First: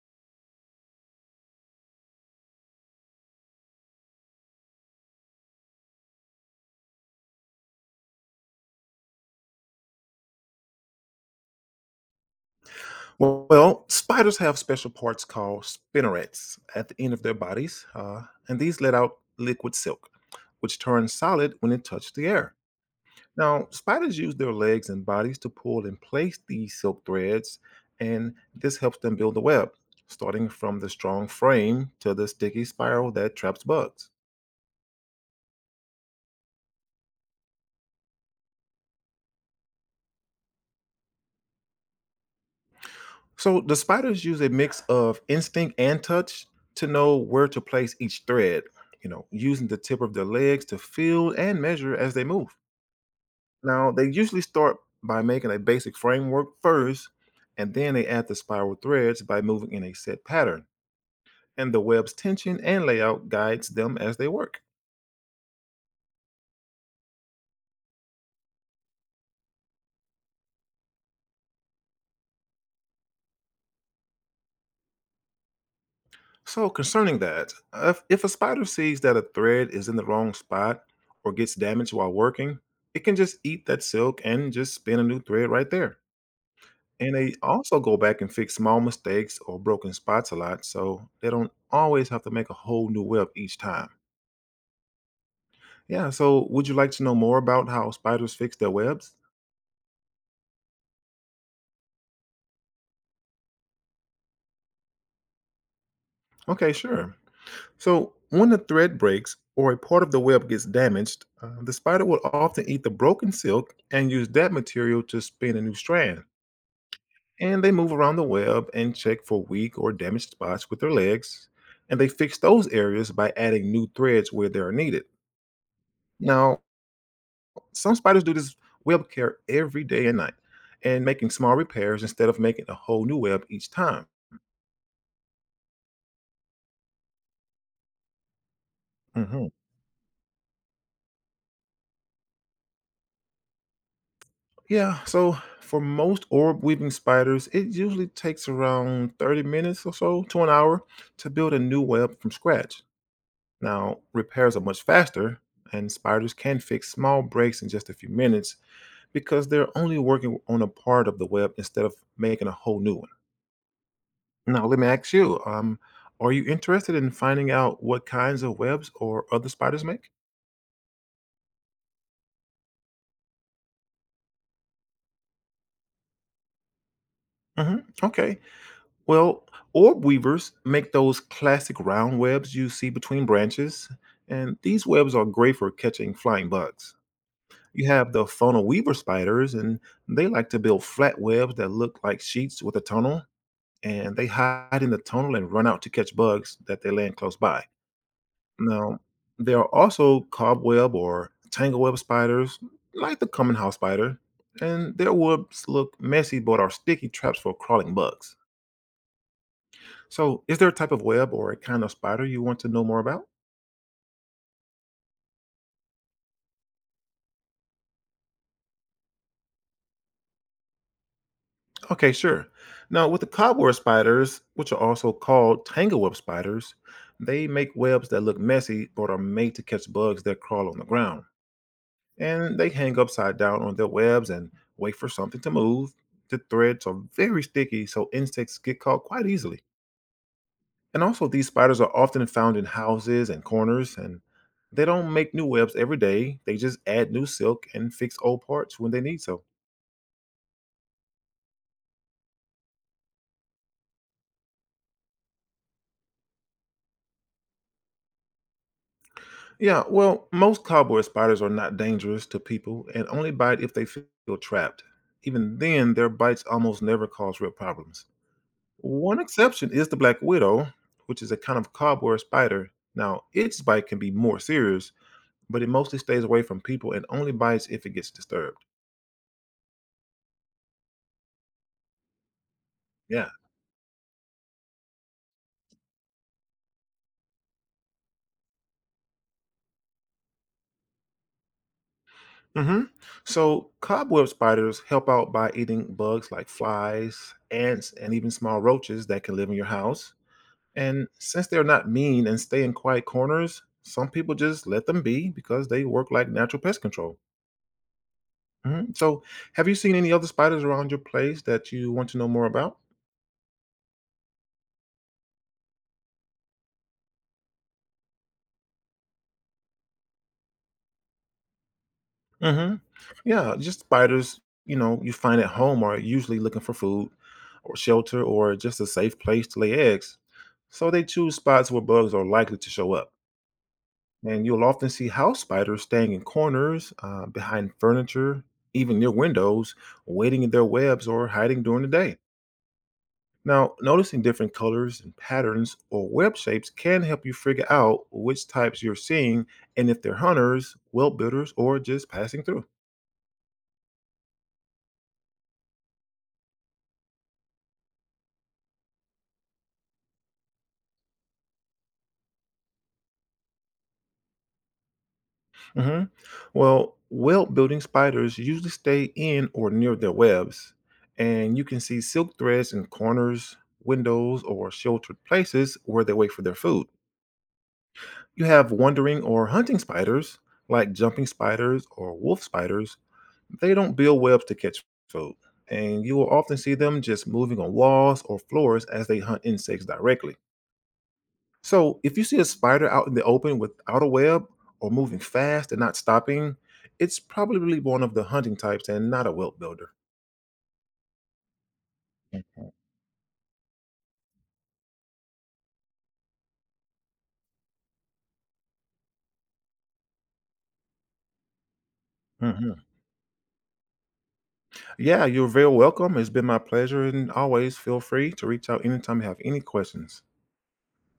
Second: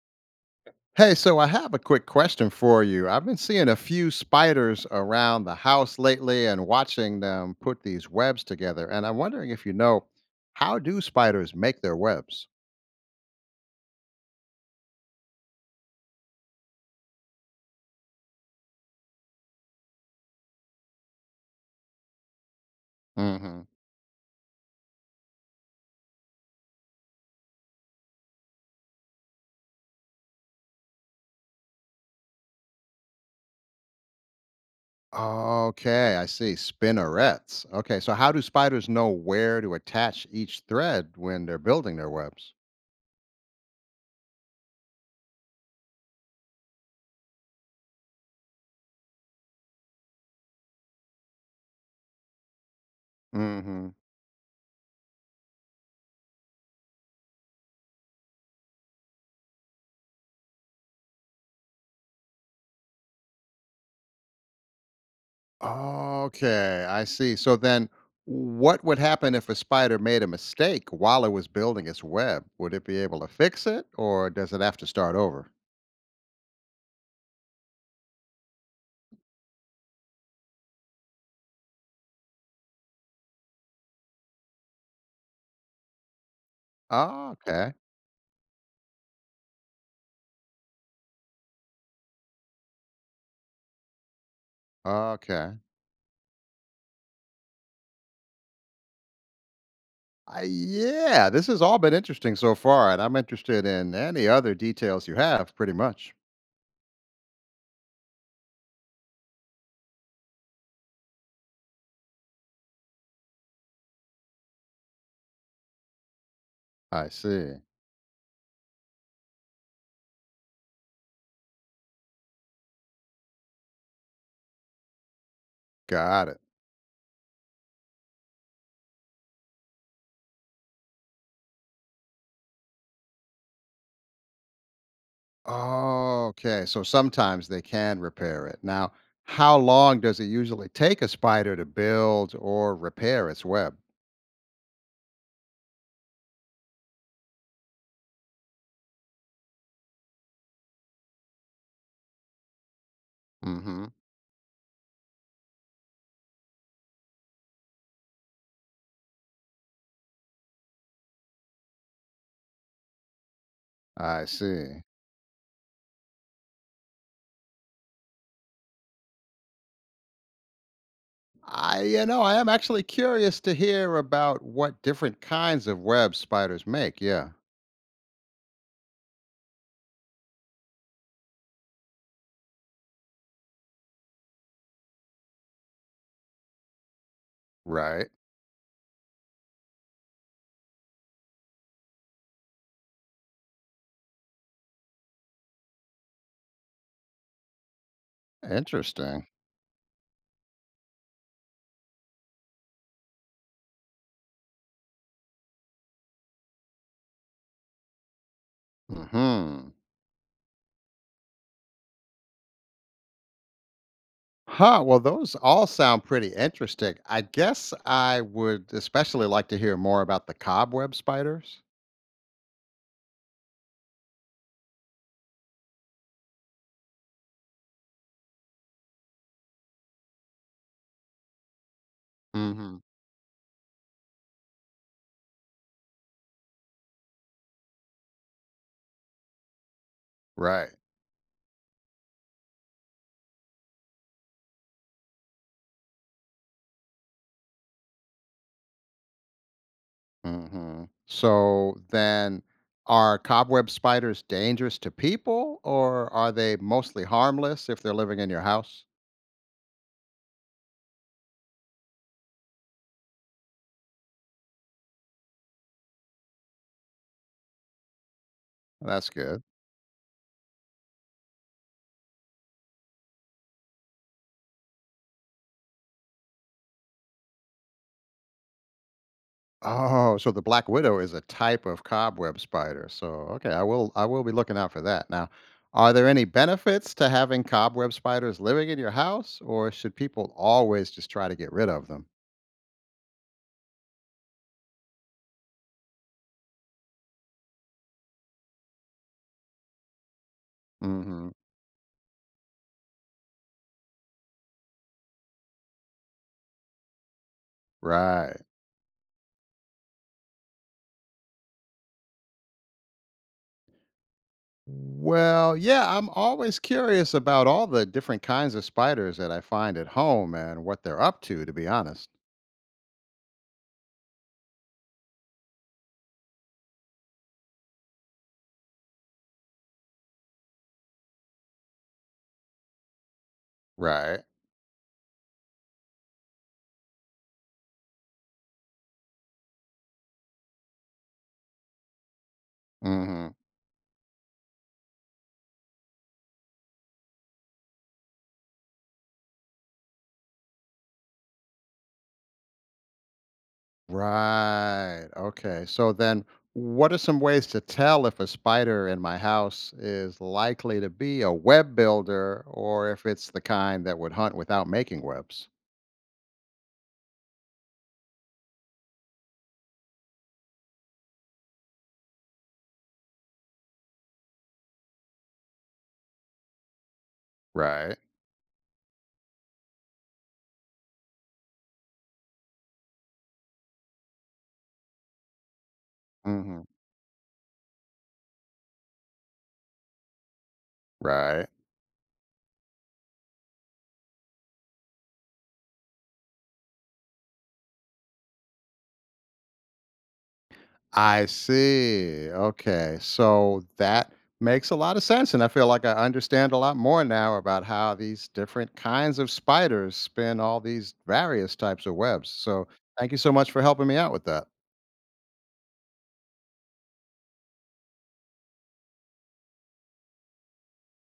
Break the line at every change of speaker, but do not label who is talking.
Hey, so I have a quick question for you. I've been seeing a few spiders around the house lately and watching them put these webs together. And I'm wondering if you know, how do spiders make their webs?
Well, spiders have special parts called spinnerets at the end of their bodies, and these let out liquid silk, which turns solid when it touches the air.
Hmm.
Now, spiders use their legs and bodies to pull and place these silk threads, and this helps them build a web, starting from the strong frame to the sticky spiral that traps bugs.
Okay, I see. Spinnerets. Okay, so how do spiders know where to attach each thread when they're building their webs?
So, the spiders use a mix of instinct and touch to know where to place each thread, using the tip of their legs to feel and measure as they move. Now,
Hmm.
they usually start by making a basic framework first, and then they add the spiral threads by moving in a set pattern. And the web's tension and layout guides them as they work.
Okay, I see. So then, what would happen if a spider made a mistake while it was building its web? Would it be able to fix it, or does it have to start over?
So, concerning that, if a spider sees that a thread is in the wrong spot or gets damaged while working, it can just eat that silk and just spin a new thread right there. And
Oh,
they
okay,
also go back and fix small mistakes or broken spots a lot, so they don't always have to make a whole new web each time.
okay.
Yeah, so would you like to know more about how spiders fix their webs?
Yeah, this has all been interesting so far, and I'm interested in any other details you have, pretty much.
Okay, sure. So, when the thread breaks or a part of the web gets damaged, the spider will often eat the broken silk and use that material to spin a new strand.
I see.
And they move around the web and check for weak or damaged spots with their legs. And they fix those areas by adding new threads where they are needed.
Got it.
Now, some spiders do this web care every day and night and making small repairs instead of making a whole new web each time.
Okay, so sometimes they can repair it. Now,
Mhm.
how long does it usually take a spider to build or repair its web?
Yeah, so for most orb weaving spiders, it usually takes around 30 minutes or so to an hour to build a new web from scratch.
Mm hmm.
Now, repairs are much faster, and spiders can fix small breaks in just a few minutes because they're only working on a part of the web instead of making a whole new one.
I
Now, let
see.
me ask you, are you interested in finding out what kinds of webs or other spiders make?
I am actually curious to hear about what different kinds of web spiders make. Yeah,
Hmm. Okay. Well, orb weavers make those classic round webs you see between branches, and these webs are great for catching flying bugs. You
right.
have the funnel weaver spiders, and they like to build flat webs that look like sheets with a tunnel, and they hide in the tunnel and run out to catch bugs that they land close by. Now,
Interesting.
there are also cobweb or tangleweb spiders, like the common house spider, and their webs look messy but are sticky traps for crawling bugs.
Hmm.
So, is there a type of web or a kind of spider you want to know more about?
Huh. Well, those all sound pretty interesting. I guess I would especially like to hear more about the cobweb spiders.
Okay, sure. Now, with the cobweb spiders, which are also called tangleweb spiders, they make webs that look messy but are made to catch bugs that crawl on the ground. And they
Hmm.
hang upside down on their webs and wait for something to move. The threads are very sticky, so insects get caught quite easily.
Right.
And also, these spiders are often found in houses and corners, and they don't make new webs every day. They just add new silk and fix old parts when they need so.
Hmm. So then, are cobweb spiders dangerous to people, or are they mostly harmless if they're living in your house?
Yeah, well, most cowboy spiders are not dangerous to people and only bite if they feel trapped. Even then, their bites almost never cause real problems.
That's
One
good.
exception is the black widow, which is a kind of cowboy spider. Now, its bite can be more serious, but it mostly stays away from people and only bites if it gets disturbed.
Oh, so the black widow is a type of cobweb spider. So
Yeah.
okay, I will be looking out for that. Now, are there any benefits to having cobweb spiders living in your house, or should people always just try to get rid of them?
Mm-hmm. So, cobweb spiders help out by eating bugs like flies, ants, and even small roaches that can live in your house. And
Hmm.
since they're not mean and stay in quiet corners, some people just let them be because they work like natural pest control.
Right.
Mhm. So, have you seen any other spiders around your place that you want to know more about?
Well, yeah, I'm always curious about all the different kinds of spiders that I find at home and what they're up to be honest.
Hmm. Yeah, just spiders, you find at home are usually looking for food or shelter or just a safe place to lay eggs. So, they choose spots where bugs are likely to show up.
Right.
And you'll often see house spiders staying in corners, behind furniture, even near windows, waiting in their webs or hiding during the day.
Hmm.
Now, noticing different colors and patterns or web shapes can help you figure out which types you're seeing and if they're hunters, welt builders, or just passing through.
Right. Okay. So then, what are some ways to tell if a spider in my house is likely to be a web builder or if it's the kind that would hunt without making webs?
Hmm. Well, welt building spiders usually stay in or near their webs, and you can see silk threads in corners, windows, or sheltered places where they wait for their food.
Right.
You have wandering or hunting spiders, like jumping spiders or wolf spiders, they don't build webs to catch food, and you will often
Hmm.
see them just moving on walls or floors as they hunt insects directly.
Right.
So, if you see a spider out in the open without a web or moving fast and not stopping, it's probably one of the hunting types and not a web builder.
I see.
Mhm.
Okay. So that makes a lot of sense. And I feel like I understand a lot more now about how these different kinds of spiders spin all these various types of webs. So
Mhm.
thank you so much for helping me out with that.
Yeah, you're very welcome. It's been my pleasure, and always feel free to reach out anytime you have any questions.